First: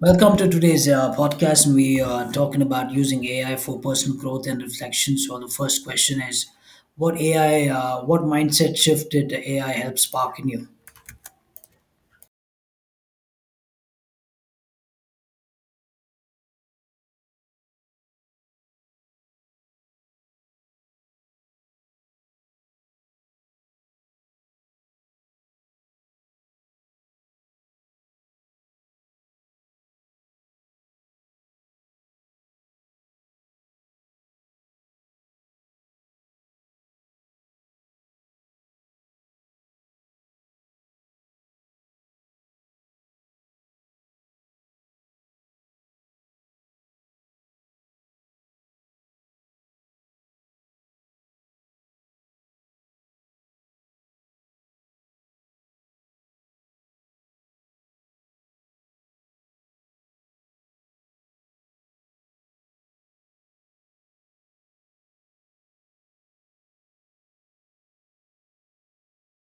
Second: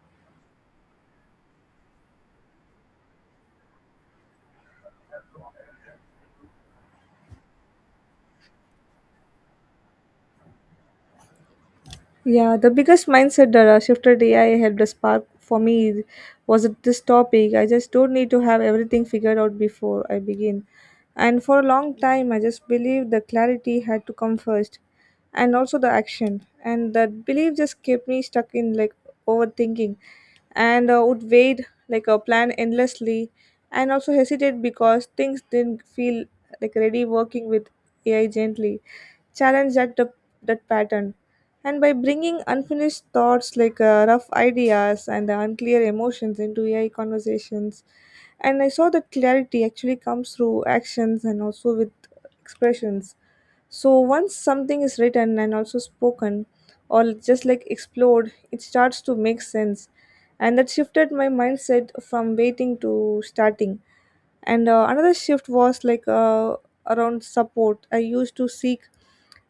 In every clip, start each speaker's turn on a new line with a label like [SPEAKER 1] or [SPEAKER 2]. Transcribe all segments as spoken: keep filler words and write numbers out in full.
[SPEAKER 1] Welcome to today's uh, podcast. We are talking about using A I for personal growth and reflection. So the first question is, what A I, uh, what mindset shift did A I help spark in you?
[SPEAKER 2] Yeah, the biggest mindset that uh, shifted A I helped us spark for me was this topic. I just don't need to have everything figured out before I begin. And for a long time, I just believed the clarity had to come first and also the action. And that belief just kept me stuck in like overthinking and uh, would wait like a plan endlessly and also hesitate because things didn't feel like ready working with A I gently. Challenge that, the, that pattern, and by bringing unfinished thoughts like uh, rough ideas and the unclear emotions into A I conversations, and I saw that clarity actually comes through actions and also with expressions. So once something is written and also spoken, or just like explored, it starts to make sense, and that shifted my mindset from waiting to starting. And uh, another shift was like uh, around support. I used to seek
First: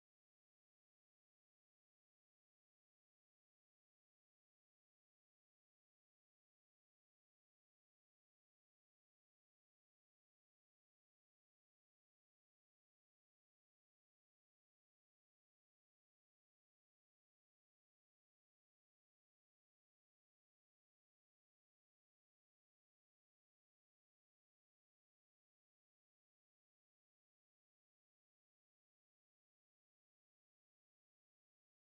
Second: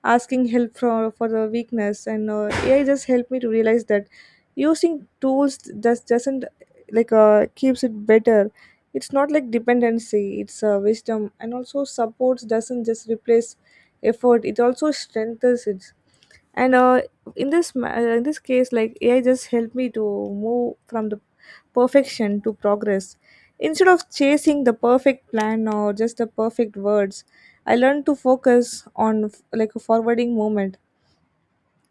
[SPEAKER 2] asking help for, for the weakness, and uh, ai just helped me to realize that using tools just doesn't like uh, keeps it better. It's not like dependency, it's uh, wisdom, and also supports doesn't just replace effort, it also strengthens it. And uh, in this ma- uh, in this case like ai just helped me to move from the perfection to progress. Instead of chasing the perfect plan or just the perfect words, I learned to focus on f- like a forwarding moment,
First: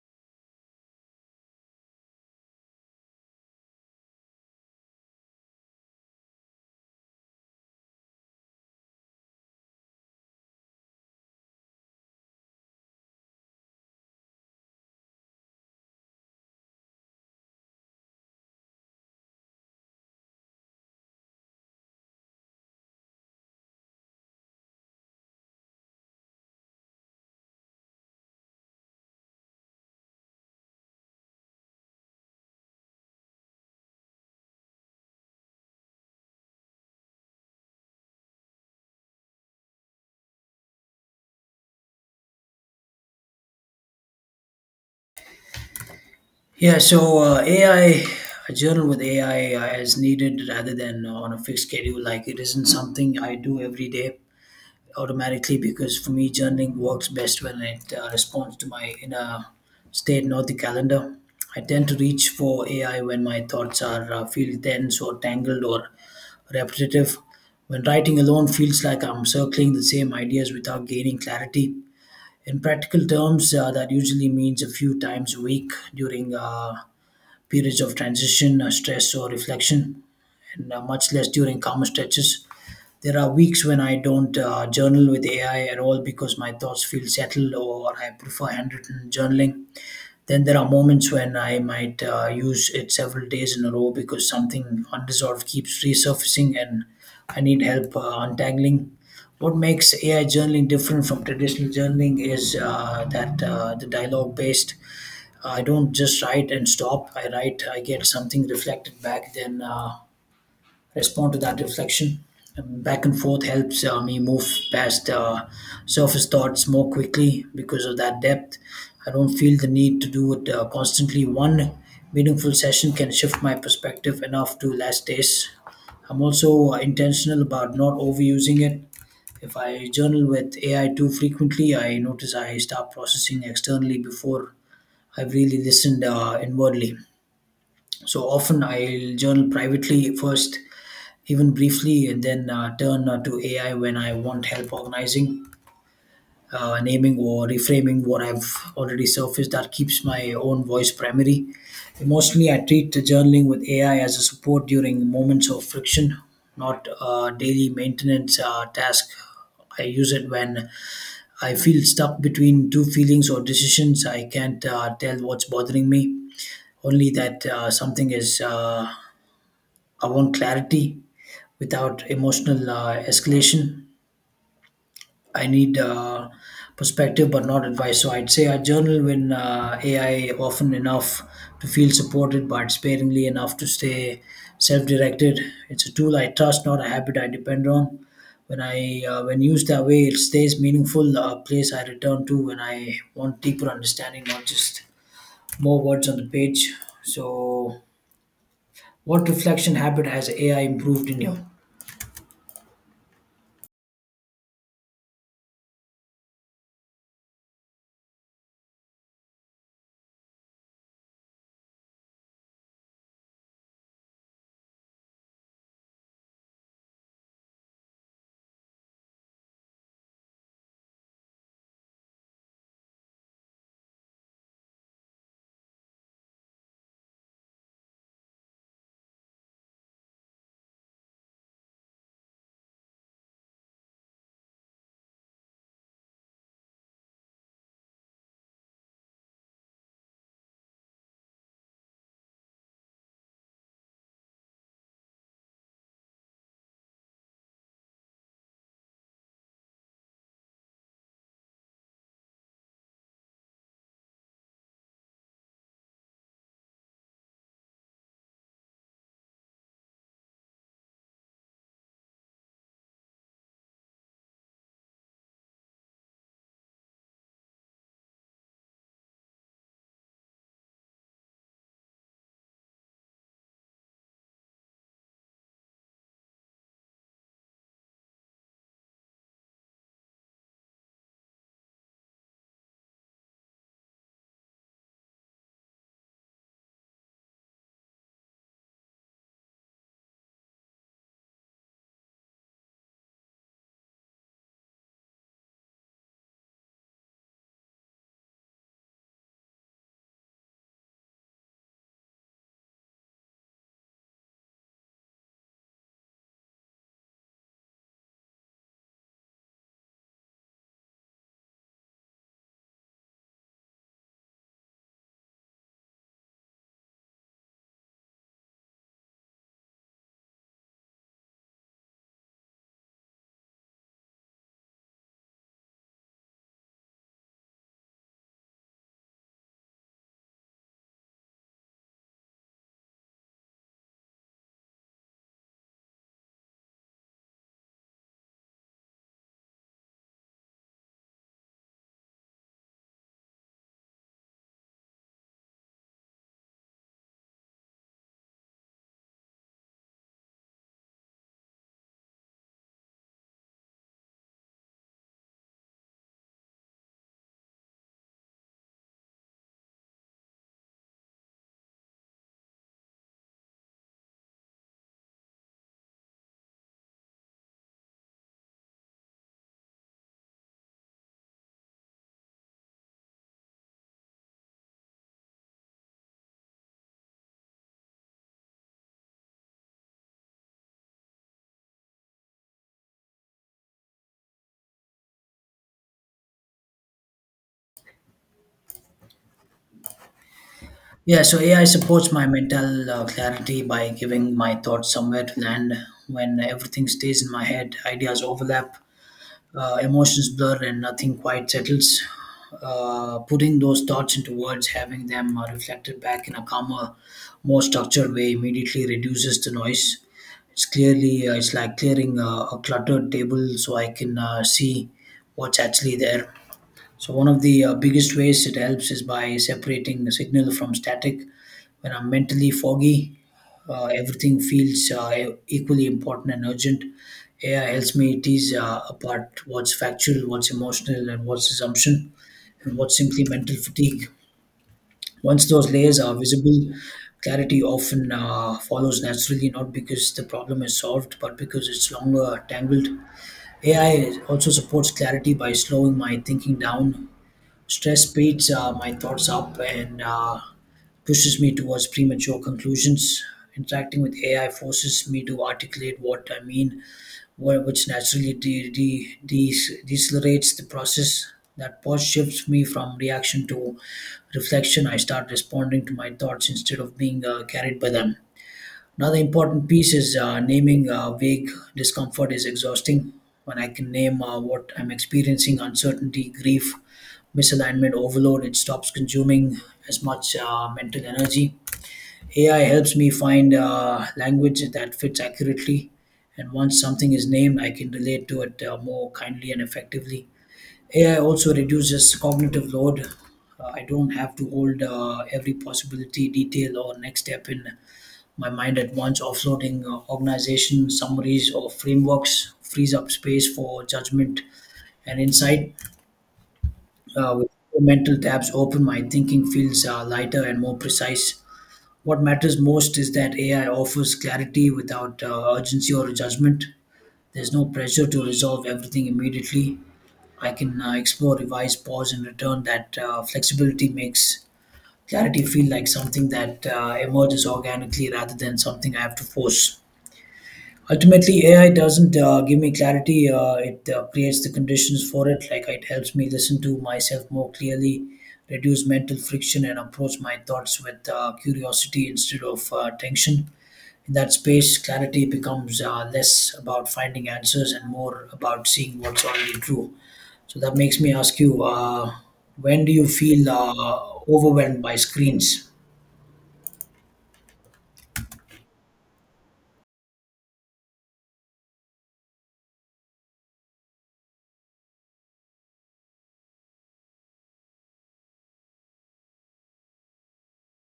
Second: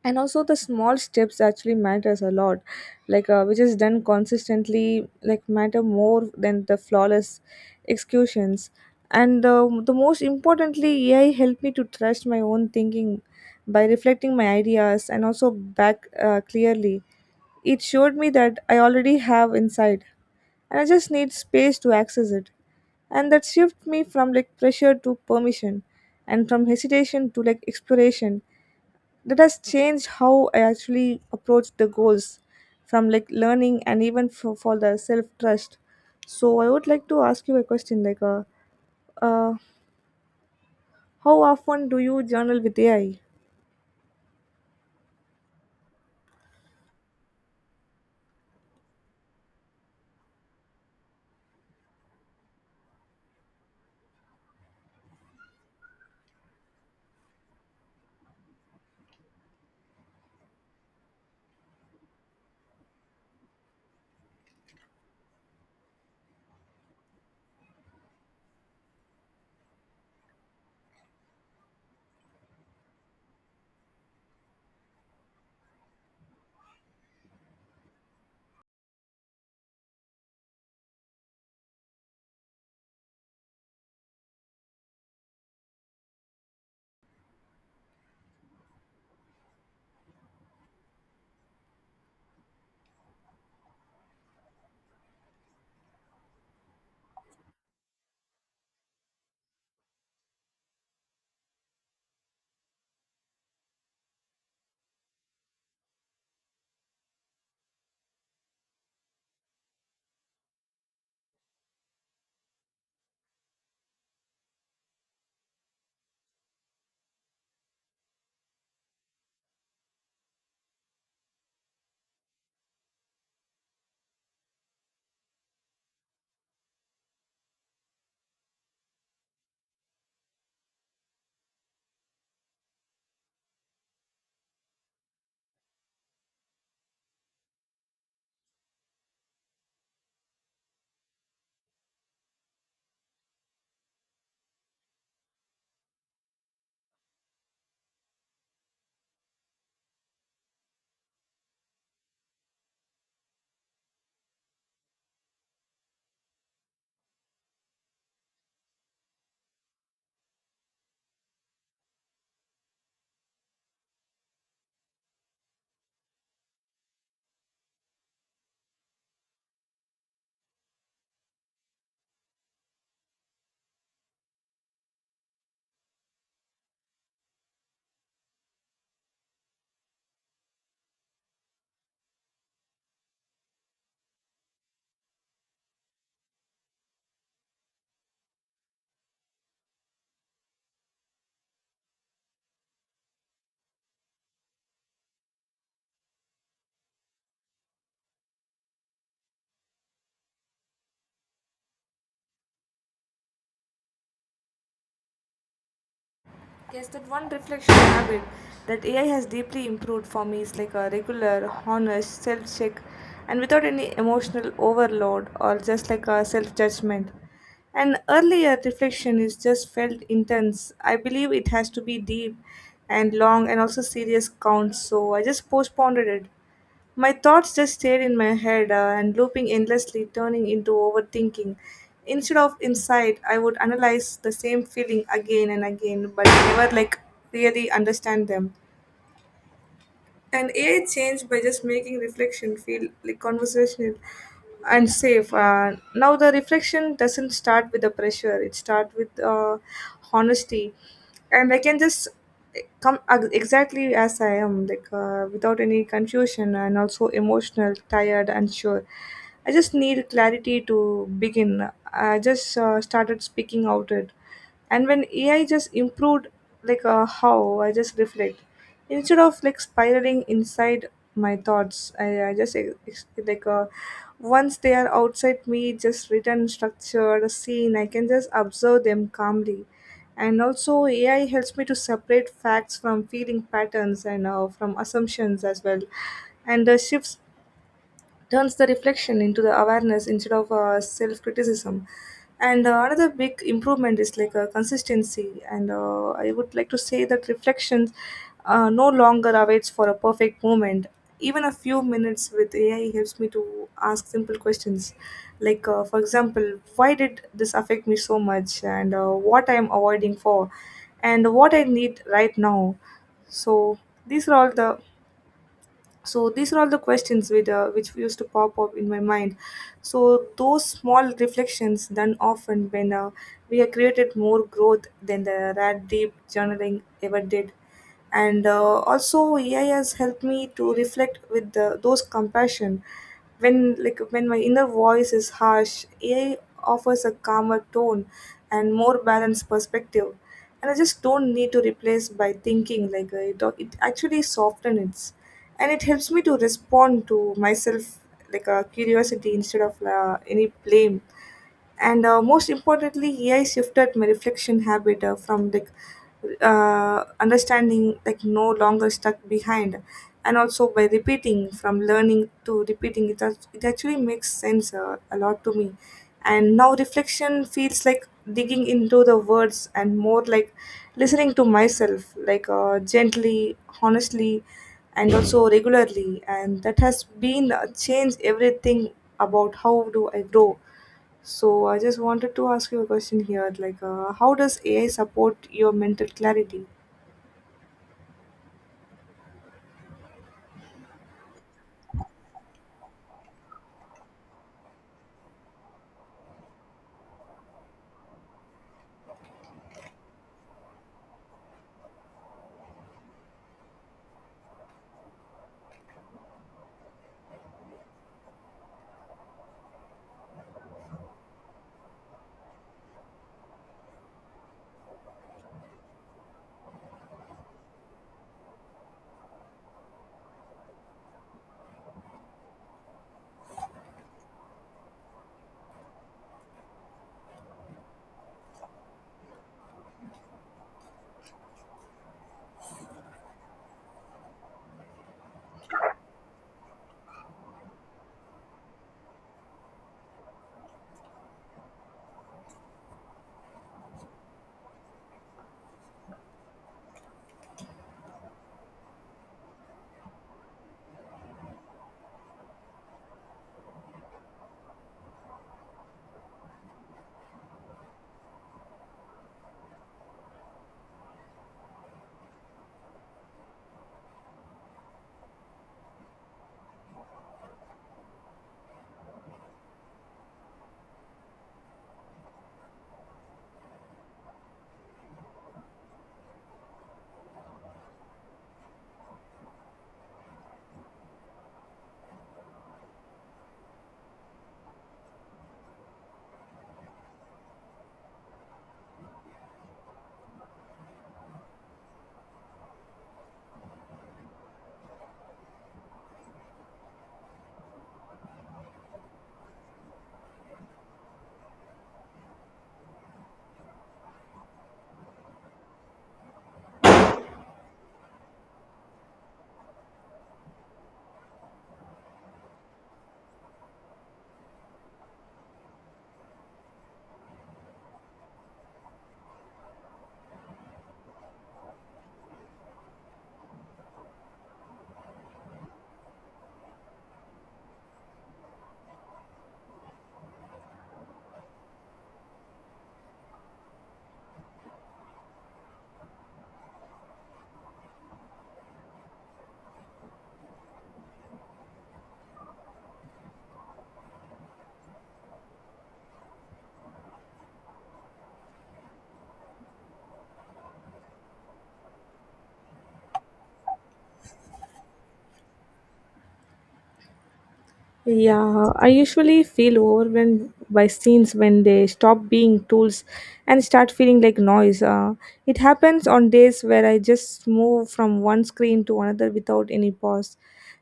[SPEAKER 2] and also the small steps actually matters a lot, like uh, which is done consistently like matter more than the flawless executions. And uh, the most importantly ai helped me to trust my own thinking by reflecting my ideas and also back uh, clearly. It showed me that I already have inside, and I just need space to access it, and that shift me from like pressure to permission, and from hesitation to like exploration. That has changed how I actually approach the goals, from like learning and even for, for the self trust. So I would like to ask you a question like uh, uh, how often do you journal with A I?
[SPEAKER 1] Yeah, so uh, A I, journal with A I uh, is needed rather than uh, on a fixed schedule. Like it isn't something I do every day automatically because for me, journaling works best when it uh, responds to my inner state, not the calendar. I tend to reach for A I when my thoughts are uh, feel tense or tangled or repetitive. When writing alone feels like I'm circling the same ideas without gaining clarity. In practical terms, uh, that usually means a few times a week during uh, periods of transition, uh, stress, or reflection, and uh, much less during calmer stretches. There are weeks when I don't uh, journal with A I at all because my thoughts feel settled or I prefer handwritten journaling. Then there are moments when I might uh, use it several days in a row because something unresolved keeps resurfacing and I need help uh, untangling. What makes A I journaling different from traditional journaling is uh, that uh, the dialogue based. I don't just write and stop. I write, I get something reflected back, then uh, respond to that reflection. Um, back and forth helps uh, me move past uh, surface thoughts more quickly because of that depth. I don't feel the need to do it uh, constantly. One meaningful session can shift my perspective enough to last days. I'm also uh, intentional about not overusing it. If I journal with A I too frequently, I notice I start processing externally before I've really listened uh, inwardly. So often I'll journal privately first, even briefly, and then uh, turn uh, to A I when I want help organizing, uh, naming, or reframing what I've already surfaced. That keeps my own voice primary. Emotionally, I treat the journaling with A I as a support during moments of friction, not a daily maintenance uh, task. I use it when I feel stuck between two feelings or decisions. I can't uh, tell what's bothering me, only that uh, something is, uh, I want clarity without emotional uh, escalation. I need uh, perspective, but not advice. So I'd say I journal when uh, A I often enough to feel supported, but sparingly enough to stay self-directed. It's a tool I trust, not a habit I depend on. When I uh, when used that way, it stays meaningful. A place I return to when I want deeper understanding, not just more words on the page. So, what reflection habit has A I improved in you?
[SPEAKER 2] Yes, that one reflection habit that A I has deeply improved for me is like a regular, honest self check, and without any emotional overload or just like a self judgment. And earlier reflection is just felt intense. I believe it has to be deep and long and also serious count, so I just postponed it. My thoughts just stayed in my head uh, and looping endlessly, turning into overthinking. Instead of insight, I would analyze the same feeling again and again, but never like really understand them. And A I changed by just making reflection feel like conversational and safe. Uh, now the reflection doesn't start with the pressure; it starts with uh, honesty, and I can just come ex- exactly as I am, like uh, without any confusion, and also emotional, tired, unsure. I just need clarity to begin. I just uh, started speaking out it. And when ai just improved like uh, how I just reflect, instead of like spiraling inside my thoughts, i, I just ex- ex- like uh, once they are outside me just written structure the scene, I can just observe them calmly. And also ai helps me to separate facts from feeling patterns, and uh, from assumptions as well. And uh, shifts turns the reflection into the awareness instead of uh, self-criticism. And uh, another big improvement is like uh, consistency. And uh, I would like to say that reflections uh, no longer awaits for a perfect moment. Even a few minutes with ai helps me to ask simple questions, like uh, for example, why did this affect me so much, and uh, what I am avoiding for, and what I need right now. So these are all the so these are all the questions with, uh, which used to pop up in my mind. So those small reflections done often when uh, we have created more growth than the rat deep journaling ever did. And uh, also A I has helped me to reflect with the, those compassion. When like when my inner voice is harsh, ai offers a calmer tone and more balanced perspective, and I just don't need to replace by thinking like uh, it, it actually softens, and it helps me to respond to myself like a curiosity instead of uh, any blame. And uh, most importantly, ai shifted my reflection habit uh, from like uh, understanding like no longer stuck behind, and also by repeating from learning to repeating it, act- it actually makes sense uh, a lot to me. And now reflection feels like digging into the words and more like listening to myself, like uh, gently, honestly, and also regularly. And that has been uh, changed everything about how do I grow. So I just wanted to ask you a question here, like, uh, how does A I support your mental clarity?
[SPEAKER 1] Yeah, so A I supports my mental uh, clarity by giving my thoughts somewhere to land. When everything stays in my head, ideas overlap, uh, emotions blur, and nothing quite settles. Uh, putting those thoughts into words, having them uh, reflected back in a calmer, more structured way, immediately reduces the noise. It's clearly uh, it's like clearing uh, a cluttered table, so I can uh, see what's actually there. So one of the uh, biggest ways it helps is by separating the signal from static. When I'm mentally foggy, uh, everything feels uh, equally important and urgent. A I helps me tease uh, apart what's factual, what's emotional, and what's assumption, and what's simply mental fatigue. Once those layers are visible, clarity often uh, follows naturally, not because the problem is solved, but because it's longer tangled. A I also supports clarity by slowing my thinking down. Stress speeds uh, my thoughts up and uh, pushes me towards premature conclusions. Interacting with A I forces me to articulate what I mean, wh- which naturally de- de- de- decelerates the process. That pause shifts me from reaction to reflection. I start responding to my thoughts instead of being uh, carried by them. Another important piece is uh, naming uh, vague discomfort is exhausting. When I can name uh, what I'm experiencing uncertainty, grief, misalignment, overload it stops consuming as much uh, mental energy. A I helps me find uh, language that fits accurately. And once something is named, I can relate to it uh, more kindly and effectively. A I also reduces cognitive load. Uh, I don't have to hold uh, every possibility, detail, or next step in my mind at once offloading uh, organization summaries or frameworks frees up space for judgment and insight. Uh, with mental tabs open, my thinking feels uh, lighter and more precise. What matters most is that A I offers clarity without uh, urgency or judgment. There's no pressure to resolve everything immediately. I can uh, explore, revise, pause, and return. That uh, flexibility makes clarity feel like something that uh, emerges organically rather than something I have to force. Ultimately, A I doesn't uh, give me clarity. Uh, it uh, creates the conditions for it. Like it helps me listen to myself more clearly, reduce mental friction, and approach my thoughts with uh, curiosity instead of uh, tension. In that space, clarity becomes uh, less about finding answers and more about seeing what's already true. So that makes me ask you: uh, When do you feel uh, overwhelmed by screens?
[SPEAKER 2] Yeah, I usually feel overwhelmed by scenes when they stop being tools and start feeling like noise. Uh, it happens on days where I just move from one screen to another without any pause,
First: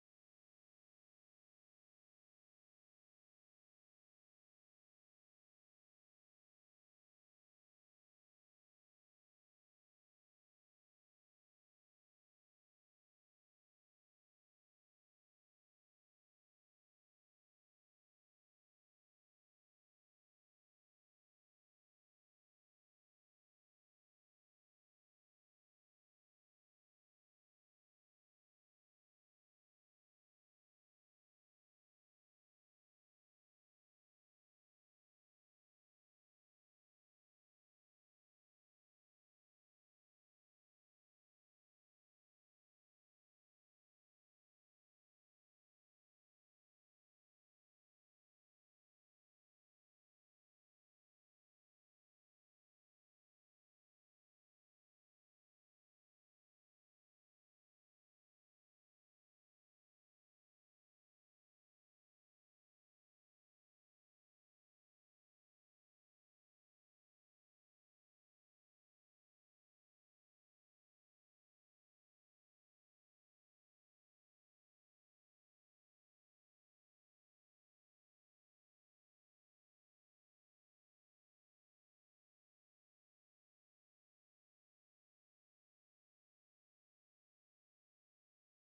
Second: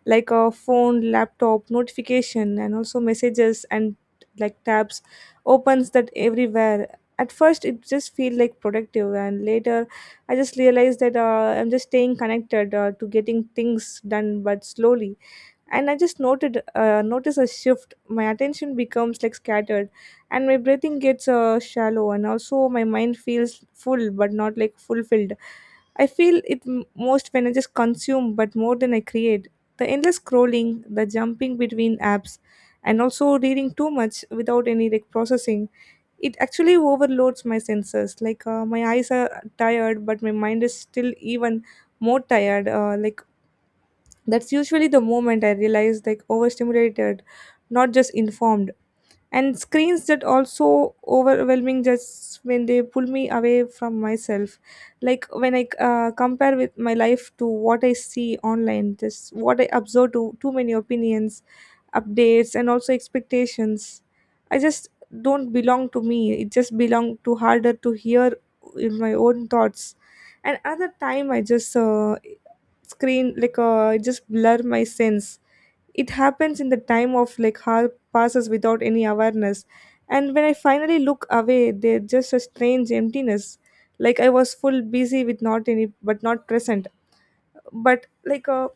[SPEAKER 2] like a phone, laptop, notification, and also messages, and like tabs opens that everywhere. At first, it just feel like productive, and later, I just realized that uh, I'm just staying connected uh, to getting things done, but slowly. And I just noted uh, notice a shift. My attention becomes like scattered, and my breathing gets uh, shallow, and also my mind feels full but not like fulfilled. I feel it m- most when I just consume but more than I create. The endless scrolling, the jumping between apps, and also reading too much without any like processing, it actually overloads my senses. Like uh, my eyes are tired but my mind is still even more tired, uh, like that's usually the moment I realize like overstimulated, not just informed. And screens that also overwhelming just when they pull me away from myself. Like when I uh, compare with my life to what I see online, just what I observe to too many opinions, updates, and also expectations. I just don't belong to me. It just belong to harder to hear in my own thoughts. And another time I just uh, screen like uh, it just blur my sense. It happens in the time of like how passes without any awareness, and when I finally look away there's just a strange emptiness, like I was full busy with not any but not present. but like uh,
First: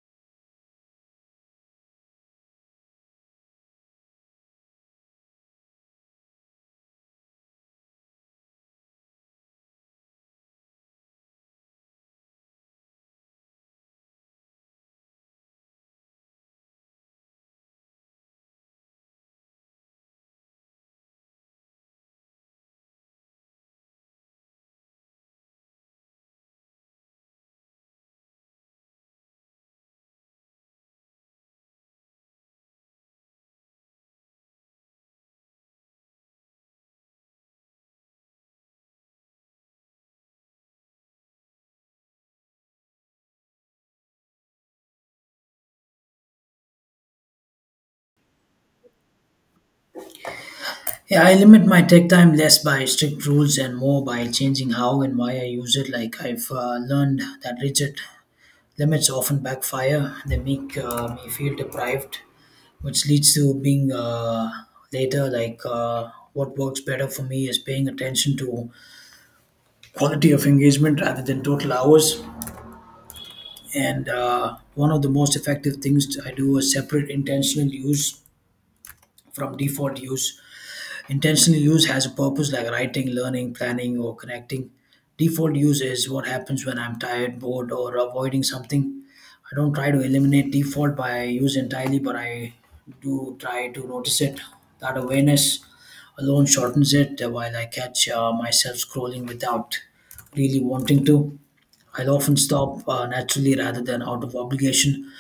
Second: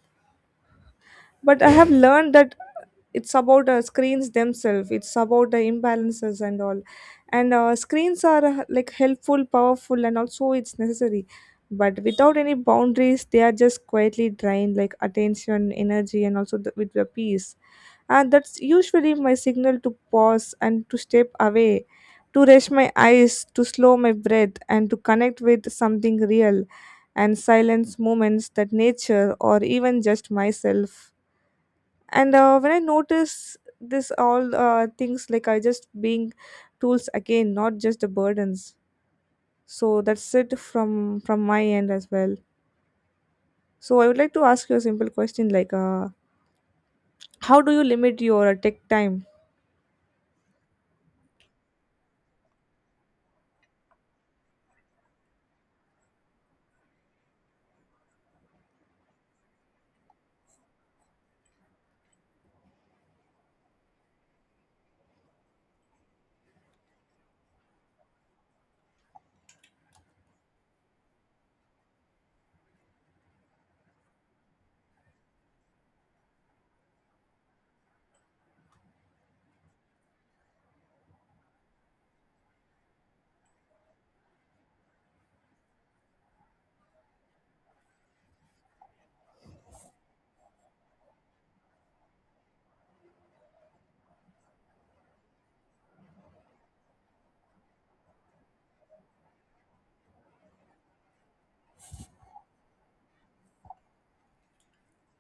[SPEAKER 2] but I have learned that it's about uh, screens themselves, it's about the imbalances and all. And uh, screens are uh, like helpful, powerful, and also it's necessary, but without any boundaries they are just quietly drained like attention, energy, and also the, with the peace. And that's usually my signal to pause and to step away, to rest my eyes, to slow my breath, and to connect with something real, and silence moments that nature or even just myself. And uh, when I notice this all uh, things, like I just being tools again, not just the burdens. So that's it from from my end as well. So I would like to ask you a simple question, like uh, how do you limit your uh, tech time?
[SPEAKER 1] Yeah, I limit my tech time less by strict rules and more by changing how and why I use it. Like I've uh, learned that rigid limits often backfire. They make uh, me feel deprived, which leads to being uh, later. Like uh, what works better for me is paying attention to quality of engagement rather than total hours. And uh, one of the most effective things I do is separate intentional use from default use. Intentional use has a purpose like writing, learning, planning, or connecting. Default use is what happens when I'm tired, bored, or avoiding something. I don't try to eliminate default by use entirely, but I do try to notice it. That awareness alone shortens it uh, while I catch uh, myself scrolling without really wanting to. I'll often stop uh, naturally rather than out of obligation.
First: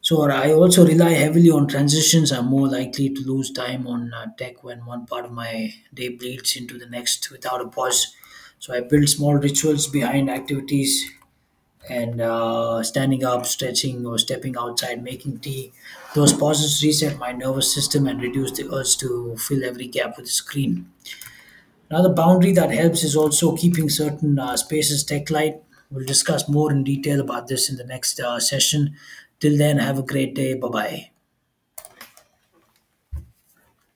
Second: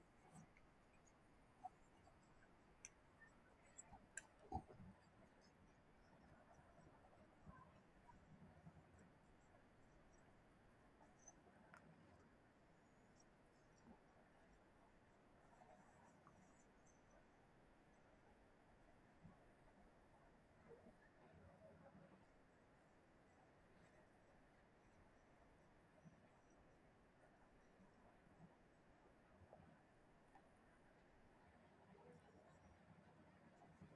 [SPEAKER 1] So I also rely heavily on transitions. I'm more likely to lose time on uh, tech when one part of my day bleeds into the next without a pause. So I build small rituals behind activities and uh, standing up, stretching, or stepping outside, making tea. Those pauses reset my nervous system and reduce the urge to fill every gap with a screen. Another boundary that helps is also keeping certain uh, spaces tech light. We'll discuss more in detail about this in the next uh, session. Till then, have a great day. Bye bye.